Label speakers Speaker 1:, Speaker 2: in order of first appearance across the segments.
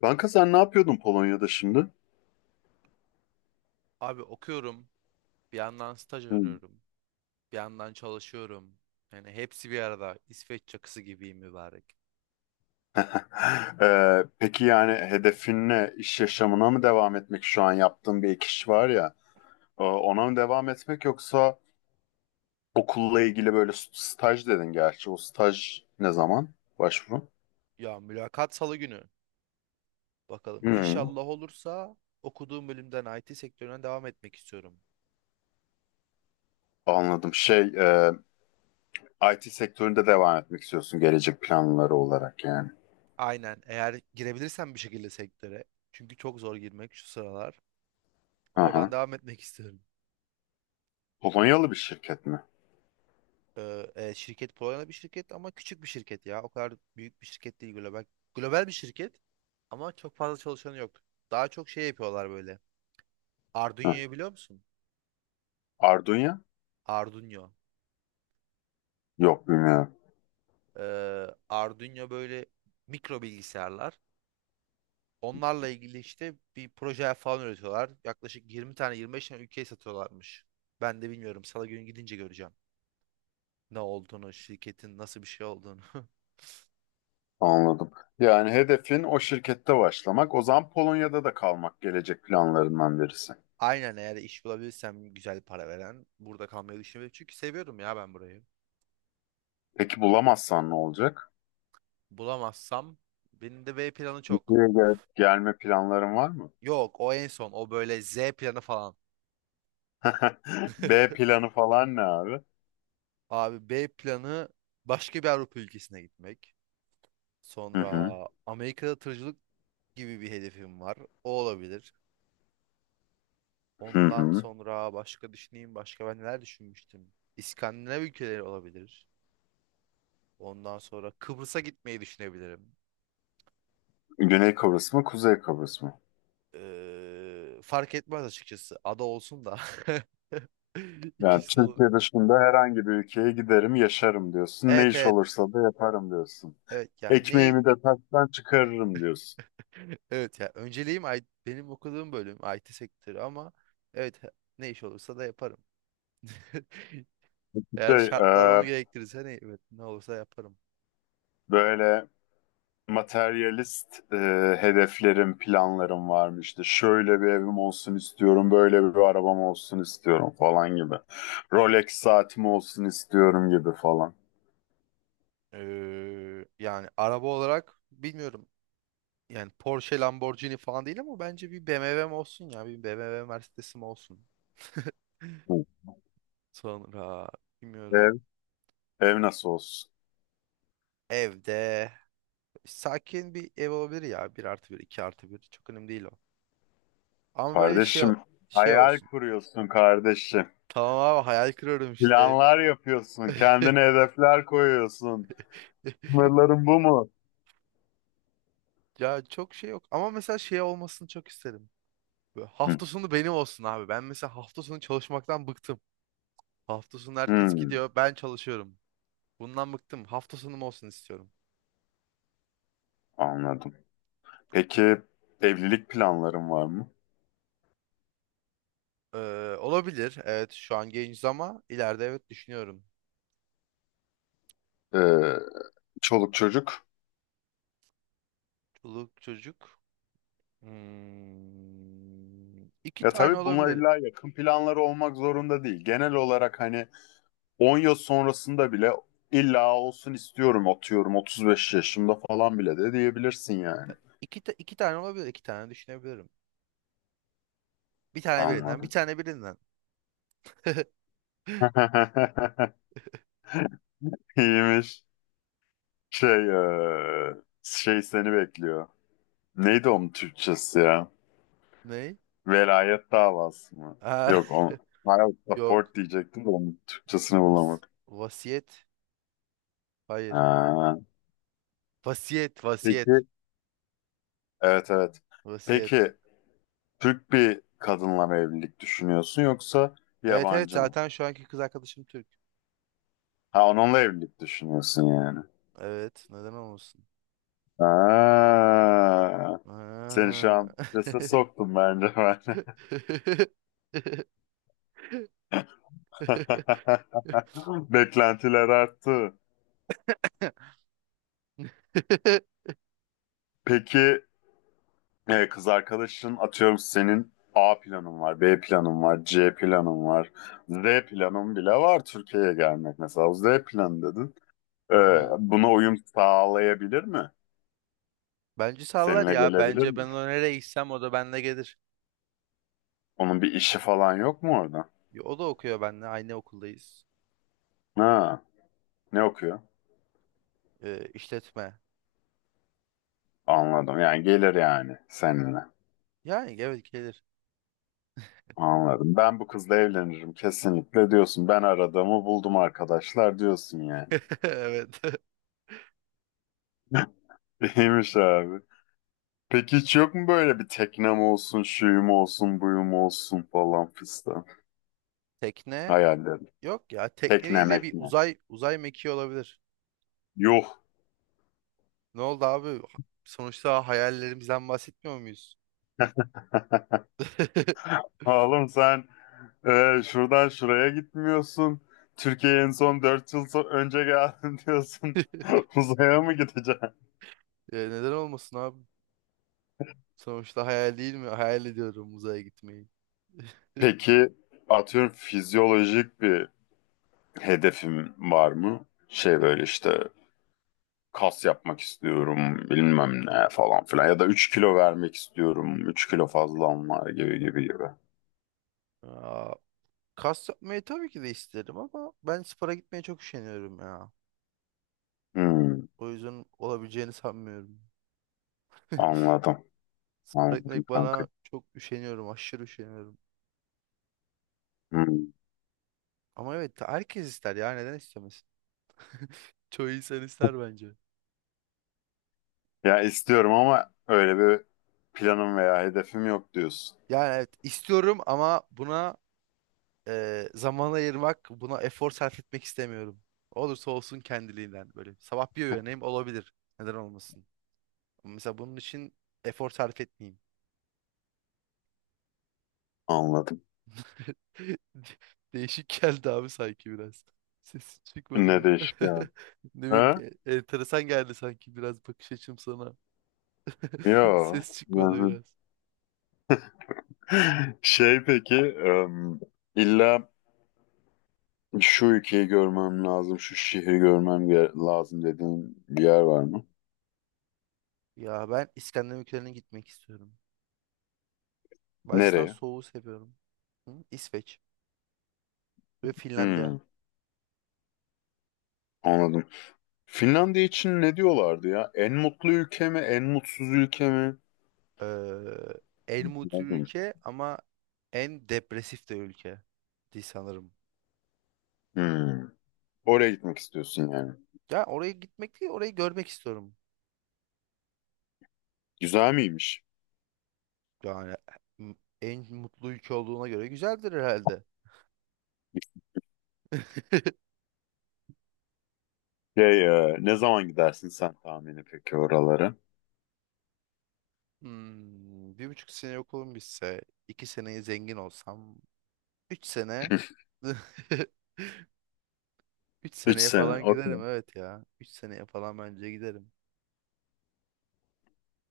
Speaker 1: Kanka sen ne yapıyordun Polonya'da şimdi?
Speaker 2: Abi okuyorum, bir yandan staj
Speaker 1: Hmm.
Speaker 2: arıyorum, bir yandan çalışıyorum. Yani hepsi bir arada. İsveç çakısı gibiyim mübarek.
Speaker 1: Peki yani hedefin ne? İş yaşamına mı devam etmek? Şu an yaptığın bir ek iş var ya. Ona mı devam etmek yoksa okulla ilgili böyle staj dedin gerçi. O staj ne zaman? Başvuru?
Speaker 2: Ya mülakat salı günü. Bakalım
Speaker 1: Hmm,
Speaker 2: İnşallah olursa okuduğum bölümden IT sektörüne devam etmek istiyorum.
Speaker 1: Anladım. IT sektöründe devam etmek istiyorsun gelecek planları olarak yani.
Speaker 2: Aynen eğer girebilirsem bir şekilde sektöre. Çünkü çok zor girmek şu sıralar. Oradan
Speaker 1: Aha.
Speaker 2: devam etmek istiyorum.
Speaker 1: Polonyalı bir şirket mi?
Speaker 2: Şirket Polonya'da bir şirket ama küçük bir şirket ya. O kadar büyük bir şirket değil global. Global bir şirket ama çok fazla çalışanı yok. Daha çok şey yapıyorlar böyle.
Speaker 1: Hı.
Speaker 2: Arduino'yu biliyor musun?
Speaker 1: Arduino?
Speaker 2: Arduino.
Speaker 1: Yok bilmiyorum.
Speaker 2: Arduino böyle mikro bilgisayarlar. Onlarla ilgili işte bir proje falan üretiyorlar. Yaklaşık 20 tane 25 tane ülkeye satıyorlarmış. Ben de bilmiyorum. Salı günü gidince göreceğim. Ne olduğunu, şirketin nasıl bir şey olduğunu.
Speaker 1: Anladım. Yani hedefin o şirkette başlamak, o zaman Polonya'da da kalmak gelecek planlarından birisi.
Speaker 2: Aynen eğer iş bulabilirsem güzel para veren burada kalmayı düşünüyorum. Çünkü seviyorum ya ben burayı.
Speaker 1: Peki bulamazsan ne olacak?
Speaker 2: Bulamazsam benim de B planı çok.
Speaker 1: Türkiye'ye gelme planların var mı?
Speaker 2: Yok o en son o böyle Z planı falan.
Speaker 1: B planı falan ne abi?
Speaker 2: Abi B planı başka bir Avrupa ülkesine gitmek.
Speaker 1: Hı
Speaker 2: Sonra
Speaker 1: hı,
Speaker 2: Amerika'da tırcılık gibi bir hedefim var. O olabilir.
Speaker 1: hı
Speaker 2: Ondan
Speaker 1: hı.
Speaker 2: sonra başka düşüneyim. Başka ben neler düşünmüştüm? İskandinav ülkeleri olabilir. Ondan sonra Kıbrıs'a gitmeyi düşünebilirim.
Speaker 1: Güney Kıbrıs mı, Kuzey Kıbrıs mı?
Speaker 2: Fark etmez açıkçası. Ada olsun da.
Speaker 1: Yani
Speaker 2: İkisi de olur.
Speaker 1: Türkiye dışında herhangi bir ülkeye giderim, yaşarım diyorsun. Ne
Speaker 2: Evet,
Speaker 1: iş
Speaker 2: evet.
Speaker 1: olursa da yaparım diyorsun.
Speaker 2: Evet yani ne?
Speaker 1: Ekmeğimi de taştan çıkarırım diyorsun.
Speaker 2: Evet ya önceliğim benim okuduğum bölüm IT sektörü ama evet, ne iş olursa da yaparım. Eğer
Speaker 1: Şey,
Speaker 2: şartlar
Speaker 1: e,
Speaker 2: onu gerektirirse hani evet, ne olursa yaparım.
Speaker 1: Böyle materyalist hedeflerim, planlarım varmıştı. Şöyle bir evim olsun istiyorum, böyle bir arabam olsun istiyorum falan gibi. Rolex saatim olsun istiyorum gibi falan.
Speaker 2: Yani araba olarak bilmiyorum. Yani Porsche, Lamborghini falan değil ama bence bir BMW'm olsun ya. Bir BMW Mercedes'im olsun.
Speaker 1: Hı.
Speaker 2: Sonra
Speaker 1: Ev,
Speaker 2: bilmiyorum.
Speaker 1: ev nasıl olsun?
Speaker 2: Evde sakin bir ev olabilir ya. Bir artı bir, 2 artı bir. Çok önemli değil o. Ama böyle şey
Speaker 1: Kardeşim,
Speaker 2: şey
Speaker 1: hayal
Speaker 2: olsun.
Speaker 1: kuruyorsun kardeşim.
Speaker 2: Tamam abi hayal kırıyorum işte.
Speaker 1: Planlar yapıyorsun, kendine hedefler koyuyorsun. Sınırların bu mu?
Speaker 2: Ya çok şey yok. Ama mesela şey olmasını çok isterim. Böyle hafta
Speaker 1: Hı.
Speaker 2: sonu benim olsun abi. Ben mesela hafta sonu çalışmaktan bıktım. Hafta sonu herkes
Speaker 1: Hı,
Speaker 2: gidiyor, ben çalışıyorum. Bundan bıktım. Hafta sonum olsun istiyorum.
Speaker 1: anladım. Peki evlilik planların var mı?
Speaker 2: Olabilir. Evet, şu an genciz ama ileride evet düşünüyorum.
Speaker 1: Ee, Çoluk çocuk?
Speaker 2: Çoluk çocuk. Hmm, iki
Speaker 1: Ya
Speaker 2: tane
Speaker 1: tabii bunlar
Speaker 2: olabilir.
Speaker 1: illa yakın planları olmak zorunda değil. Genel olarak hani 10 yıl sonrasında bile illa olsun istiyorum atıyorum 35 yaşımda falan bile de diyebilirsin yani.
Speaker 2: Yani iki tane olabilir. İki tane düşünebilirim. Bir tane birinden, bir
Speaker 1: Anladım.
Speaker 2: tane birinden.
Speaker 1: İyiymiş. Şey, eee, şey seni bekliyor. Neydi onun Türkçesi ya?
Speaker 2: Ne?
Speaker 1: Velayet davası mı?
Speaker 2: Aa,
Speaker 1: Yok on Child
Speaker 2: yok.
Speaker 1: support diyecektim de onun Türkçesini
Speaker 2: Vas-
Speaker 1: bulamadım.
Speaker 2: vasiyet. Hayır.
Speaker 1: Ha.
Speaker 2: Vasiyet, vasiyet,
Speaker 1: Peki. Evet evet.
Speaker 2: vasiyet.
Speaker 1: Peki Türk bir kadınla mı evlilik düşünüyorsun yoksa bir
Speaker 2: Evet, evet,
Speaker 1: yabancı mı?
Speaker 2: zaten şu anki kız arkadaşım Türk.
Speaker 1: Ha, onunla evlilik düşünüyorsun yani.
Speaker 2: Evet, neden olmasın?
Speaker 1: Ha, seni şu
Speaker 2: Ha.
Speaker 1: an strese soktum bence ben. Beklentiler arttı. Peki kız arkadaşın atıyorum senin A planın var, B planın var, C planın var, Z planın bile var Türkiye'ye gelmek mesela. O Z planı dedin. E,
Speaker 2: Hı hı.
Speaker 1: Buna uyum sağlayabilir mi?
Speaker 2: Bence sallar
Speaker 1: Seninle
Speaker 2: ya.
Speaker 1: gelebilir
Speaker 2: Bence ben
Speaker 1: mi?
Speaker 2: ona nereye gitsem o da benimle gelir.
Speaker 1: Onun bir işi falan yok mu orada?
Speaker 2: Ya, o da okuyor benimle. Aynı okuldayız.
Speaker 1: Ha, ne okuyor?
Speaker 2: İşletme.
Speaker 1: Anladım. Yani gelir yani seninle.
Speaker 2: Yani evet gelir.
Speaker 1: Anladım. Ben bu kızla evlenirim kesinlikle diyorsun. Ben aradığımı buldum arkadaşlar diyorsun yani.
Speaker 2: Evet.
Speaker 1: İyiymiş abi. Peki hiç yok mu böyle bir teknem olsun, şuyum olsun, buyum olsun falan fistan
Speaker 2: Tekne
Speaker 1: hayallerin?
Speaker 2: yok ya.
Speaker 1: Tekne
Speaker 2: Tekneyle bir
Speaker 1: mekne.
Speaker 2: uzay mekiği olabilir.
Speaker 1: Yuh.
Speaker 2: Ne oldu abi? Sonuçta hayallerimizden bahsetmiyor muyuz?
Speaker 1: Oğlum sen şuradan şuraya gitmiyorsun. Türkiye'ye en son 4 yıl önce geldin diyorsun. Uzaya mı gideceksin?
Speaker 2: E, neden olmasın abi? Sonuçta hayal değil mi? Hayal ediyorum uzaya gitmeyi.
Speaker 1: Peki atıyorum fizyolojik bir hedefim var mı? Şey böyle işte kas yapmak istiyorum bilmem ne falan filan ya da 3 kilo vermek istiyorum 3 kilo fazlam var gibi gibi gibi.
Speaker 2: Aa, kas yapmayı tabii ki de isterim ama ben spora gitmeye çok üşeniyorum ya.
Speaker 1: Hmm,
Speaker 2: O yüzden olabileceğini sanmıyorum.
Speaker 1: Anladım
Speaker 2: Spora
Speaker 1: anladım
Speaker 2: gitmek
Speaker 1: kanka.
Speaker 2: bana çok üşeniyorum, aşırı üşeniyorum.
Speaker 1: Hmm.
Speaker 2: Ama evet herkes ister ya neden istemez? Çoğu insan ister bence.
Speaker 1: Ya istiyorum ama öyle bir planım veya hedefim yok diyorsun.
Speaker 2: Yani evet istiyorum ama buna zaman ayırmak, buna efor sarf etmek istemiyorum. Olursa olsun kendiliğinden böyle. Sabah bir uyanayım olabilir. Neden olmasın? Ama mesela bunun için efor sarf etmeyeyim.
Speaker 1: Anladım.
Speaker 2: Değişik geldi abi sanki biraz. Sesi çıkmadı
Speaker 1: Ne
Speaker 2: mı?
Speaker 1: değişik yani.
Speaker 2: Ne bileyim,
Speaker 1: Ha?
Speaker 2: enteresan geldi sanki biraz bakış açım sana.
Speaker 1: Yo.
Speaker 2: Ses çıkmadı
Speaker 1: Yani
Speaker 2: biraz.
Speaker 1: Peki, illa şu ülkeyi görmem lazım, şu şehri görmem lazım dediğin bir yer var mı?
Speaker 2: Ya ben İskandinav ülkelerine gitmek istiyorum. Bacıstan
Speaker 1: Nereye?
Speaker 2: soğuğu seviyorum. Hı? İsveç ve Finlandiya.
Speaker 1: Hmm, Anladım. Finlandiya için ne diyorlardı ya? En mutlu ülke mi, en mutsuz ülke mi?
Speaker 2: eee, en mutlu
Speaker 1: Anladım.
Speaker 2: ülke ama en depresif de ülke diye sanırım.
Speaker 1: Hmm, Oraya gitmek istiyorsun yani.
Speaker 2: Ya oraya gitmek değil, orayı görmek istiyorum.
Speaker 1: Güzel miymiş?
Speaker 2: Yani m- en mutlu ülke olduğuna göre güzeldir herhalde.
Speaker 1: Ne zaman gidersin sen tahmini peki oralara?
Speaker 2: Hmm, bir buçuk sene okulum bitse, iki seneye zengin olsam, üç sene, üç
Speaker 1: Üç
Speaker 2: seneye
Speaker 1: sene,
Speaker 2: falan giderim
Speaker 1: okey.
Speaker 2: evet ya. Üç seneye falan bence giderim.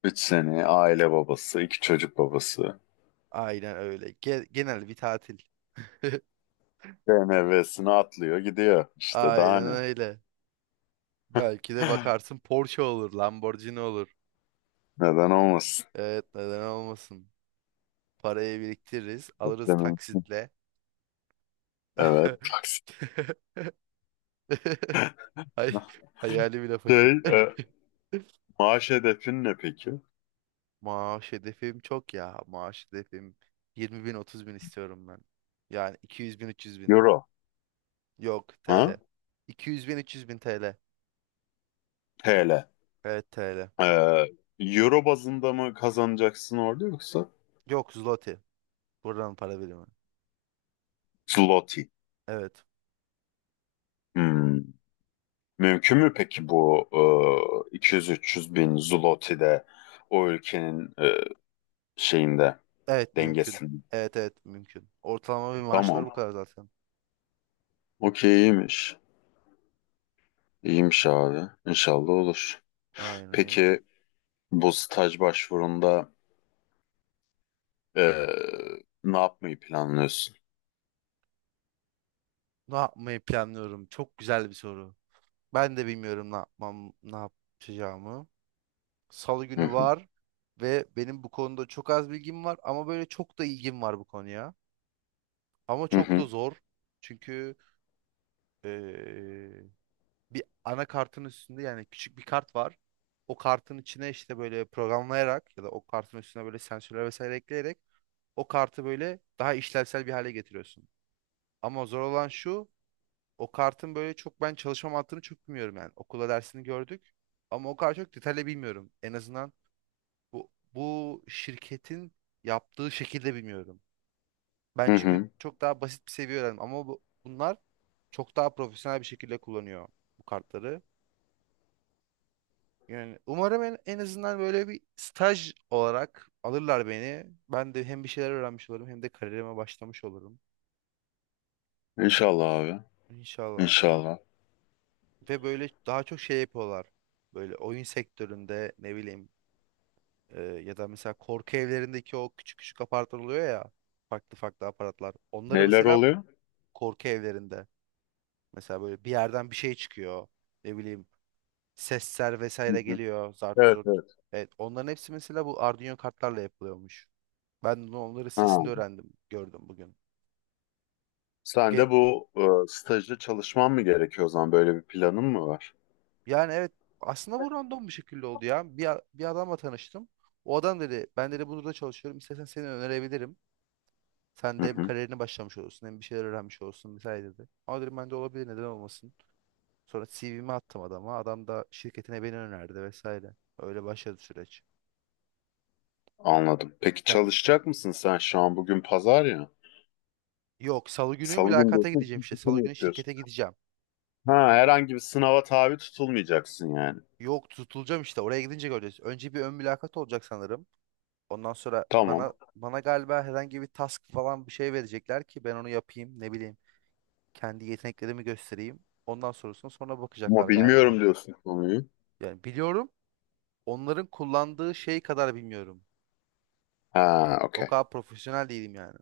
Speaker 1: 3 sene, aile babası, iki çocuk babası.
Speaker 2: Aynen öyle. Genel bir tatil.
Speaker 1: B M BMW'sini atlıyor gidiyor. İşte daha
Speaker 2: Aynen
Speaker 1: ne?
Speaker 2: öyle. Belki de bakarsın Porsche olur, Lamborghini olur.
Speaker 1: Neden olmasın?
Speaker 2: Evet, neden olmasın? Parayı biriktiririz, alırız
Speaker 1: Beklemeyin.
Speaker 2: taksitle.
Speaker 1: Evet. Taksi.
Speaker 2: Ay, hayali bile fakir.
Speaker 1: Şey, e, Maaş hedefin ne peki?
Speaker 2: Maaş hedefim çok ya. Maaş hedefim 20 bin 30 bin istiyorum ben. Yani 200 bin 300 bin.
Speaker 1: Euro.
Speaker 2: Yok TL.
Speaker 1: Ha?
Speaker 2: 200 bin 300 bin TL.
Speaker 1: TL.
Speaker 2: Evet TL.
Speaker 1: E, Euro bazında mı kazanacaksın orada yoksa?
Speaker 2: Yok zloty. Buradan para birimi.
Speaker 1: Zloty.
Speaker 2: Evet.
Speaker 1: Hmm. Mümkün mü peki bu 200-300 bin Zloty'de o ülkenin şeyinde
Speaker 2: Evet mümkün.
Speaker 1: dengesinde?
Speaker 2: Evet, evet, mümkün. Ortalama bir maaşlar
Speaker 1: Tamam.
Speaker 2: bu kadar zaten.
Speaker 1: Okey iyiymiş. İyiymiş abi. İnşallah olur.
Speaker 2: Aynen öyle.
Speaker 1: Peki bu staj başvurunda e, ne yapmayı planlıyorsun?
Speaker 2: Ne yapmayı planlıyorum? Çok güzel bir soru. Ben de bilmiyorum ne yapmam, ne yapacağımı. Salı
Speaker 1: Hı
Speaker 2: günü
Speaker 1: hı.
Speaker 2: var ve benim bu konuda çok az bilgim var ama böyle çok da ilgim var bu konuya. Ama
Speaker 1: Hı
Speaker 2: çok da
Speaker 1: hı.
Speaker 2: zor. Çünkü eee, bir anakartın üstünde yani küçük bir kart var. O kartın içine işte böyle programlayarak ya da o kartın üstüne böyle sensörler vesaire ekleyerek o kartı böyle daha işlevsel bir hale getiriyorsun. Ama zor olan şu. O kartın böyle çok ben çalışma mantığını çok bilmiyorum yani. Okula dersini gördük ama o kadar çok detaylı bilmiyorum. En azından bu, bu şirketin yaptığı şekilde bilmiyorum. Ben
Speaker 1: Hı
Speaker 2: çünkü
Speaker 1: hı.
Speaker 2: çok daha basit bir seviye öğrendim ama bu, bunlar çok daha profesyonel bir şekilde kullanıyor bu kartları. Yani umarım en azından böyle bir staj olarak alırlar beni. Ben de hem bir şeyler öğrenmiş olurum hem de kariyerime başlamış olurum.
Speaker 1: İnşallah abi.
Speaker 2: İnşallah.
Speaker 1: İnşallah.
Speaker 2: Ve böyle daha çok şey yapıyorlar. Böyle oyun sektöründe ne bileyim. Ya da mesela korku evlerindeki o küçük küçük apartlar oluyor ya. Farklı farklı aparatlar. Onları
Speaker 1: Neler
Speaker 2: mesela
Speaker 1: oluyor?
Speaker 2: korku evlerinde. Mesela böyle bir yerden bir şey çıkıyor. Ne bileyim sesler
Speaker 1: Hı
Speaker 2: vesaire
Speaker 1: hı.
Speaker 2: geliyor. Zart
Speaker 1: Evet
Speaker 2: zurt.
Speaker 1: evet.
Speaker 2: Evet onların hepsi mesela bu Arduino kartlarla yapılıyormuş. Ben de onları
Speaker 1: Ha.
Speaker 2: sesinde öğrendim. Gördüm bugün.
Speaker 1: Sen
Speaker 2: Ge-
Speaker 1: de bu stajda çalışman mı gerekiyor o zaman? Böyle bir planın mı var?
Speaker 2: yani evet aslında bu random bir şekilde oldu ya. Bir adamla tanıştım. O adam dedi ben dedi burada çalışıyorum. İstersen seni önerebilirim. Sen
Speaker 1: Hı
Speaker 2: de hem
Speaker 1: hı.
Speaker 2: kariyerini başlamış olursun hem bir şeyler öğrenmiş olursun vesaire dedi. Ama dedim ben de olabilir neden olmasın. Sonra CV'mi attım adama. Adam da şirketine beni önerdi vesaire. Öyle başladı süreç.
Speaker 1: Anladım. Peki
Speaker 2: Yani
Speaker 1: çalışacak mısın sen şu an? Bugün pazar ya.
Speaker 2: yok salı günü
Speaker 1: Salı günü
Speaker 2: mülakata
Speaker 1: diyorsun.
Speaker 2: gideceğim işte.
Speaker 1: Cumartesi
Speaker 2: Salı
Speaker 1: mi
Speaker 2: günü
Speaker 1: yapıyorsun?
Speaker 2: şirkete gideceğim.
Speaker 1: Ha, herhangi bir sınava tabi tutulmayacaksın yani.
Speaker 2: Yok tutulacağım işte oraya gidince göreceğiz. Önce bir ön mülakat olacak sanırım. Ondan sonra bana
Speaker 1: Tamam.
Speaker 2: bana galiba herhangi bir task falan bir şey verecekler ki ben onu yapayım ne bileyim. Kendi yeteneklerimi göstereyim. Ondan sonrasını sonra bakacaklar
Speaker 1: Ama
Speaker 2: galiba.
Speaker 1: bilmiyorum diyorsun konuyu.
Speaker 2: Yani biliyorum. Onların kullandığı şey kadar bilmiyorum.
Speaker 1: Ha,
Speaker 2: O
Speaker 1: okey.
Speaker 2: kadar profesyonel değilim yani.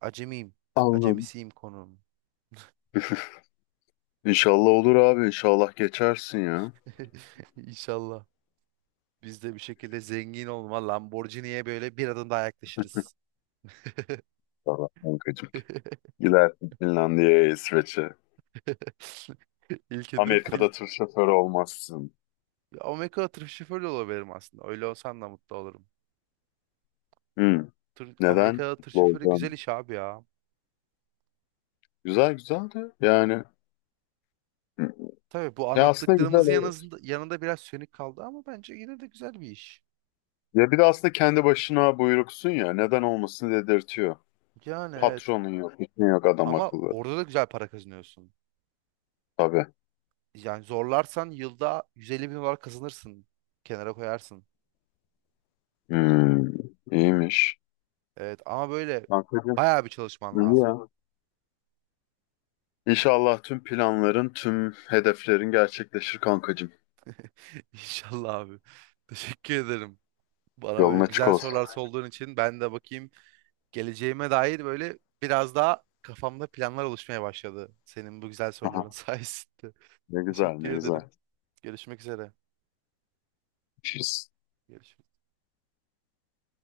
Speaker 2: Acemiyim.
Speaker 1: Anladım.
Speaker 2: Acemisiyim konum.
Speaker 1: İnşallah olur abi. İnşallah geçersin ya.
Speaker 2: İnşallah. Biz de bir şekilde zengin olma Lamborghini'ye böyle bir adım daha yaklaşırız.
Speaker 1: İnşallah kankacığım. Gidersin Finlandiya'ya, İsveç'e.
Speaker 2: İlk hedef
Speaker 1: Amerika'da
Speaker 2: film.
Speaker 1: tır şoförü olmazsın.
Speaker 2: Amerika'da tır şoförü de olabilirim aslında. Öyle olsam da mutlu olurum.
Speaker 1: Hmm.
Speaker 2: Tır,
Speaker 1: Neden?
Speaker 2: Amerika'da tır
Speaker 1: Mutlu
Speaker 2: şoförü güzel
Speaker 1: olacaksın.
Speaker 2: iş abi ya.
Speaker 1: Güzel güzel de yani. Hı.
Speaker 2: Tabii bu
Speaker 1: Ya aslında güzel
Speaker 2: anlattıklarımızın
Speaker 1: evet.
Speaker 2: yanında, yanında biraz sönük kaldı ama bence yine de güzel bir iş.
Speaker 1: Ya bir de aslında kendi başına buyruksun ya. Neden olmasın dedirtiyor.
Speaker 2: Yani evet.
Speaker 1: Patronun yok, işin yok adam
Speaker 2: Ama
Speaker 1: akıllı.
Speaker 2: orada da güzel para kazanıyorsun.
Speaker 1: Tabii.
Speaker 2: Yani zorlarsan yılda 150 bin dolar kazanırsın. Kenara koyarsın.
Speaker 1: Hmm. İyiymiş.
Speaker 2: Evet ama böyle
Speaker 1: Kankacığım,
Speaker 2: bayağı bir çalışman
Speaker 1: iyi
Speaker 2: lazım.
Speaker 1: ya. İnşallah tüm planların, tüm hedeflerin gerçekleşir kankacığım.
Speaker 2: İnşallah abi. Teşekkür ederim. Bana
Speaker 1: Yolun
Speaker 2: böyle
Speaker 1: açık
Speaker 2: güzel
Speaker 1: olsun.
Speaker 2: sorular sorduğun için ben de bakayım geleceğime dair böyle biraz daha kafamda planlar oluşmaya başladı. Senin bu güzel soruların
Speaker 1: Aha,
Speaker 2: sayesinde.
Speaker 1: ne güzel, ne
Speaker 2: Teşekkür ederim.
Speaker 1: güzel.
Speaker 2: Görüşmek üzere.
Speaker 1: Görüşürüz.
Speaker 2: Görüşürüz.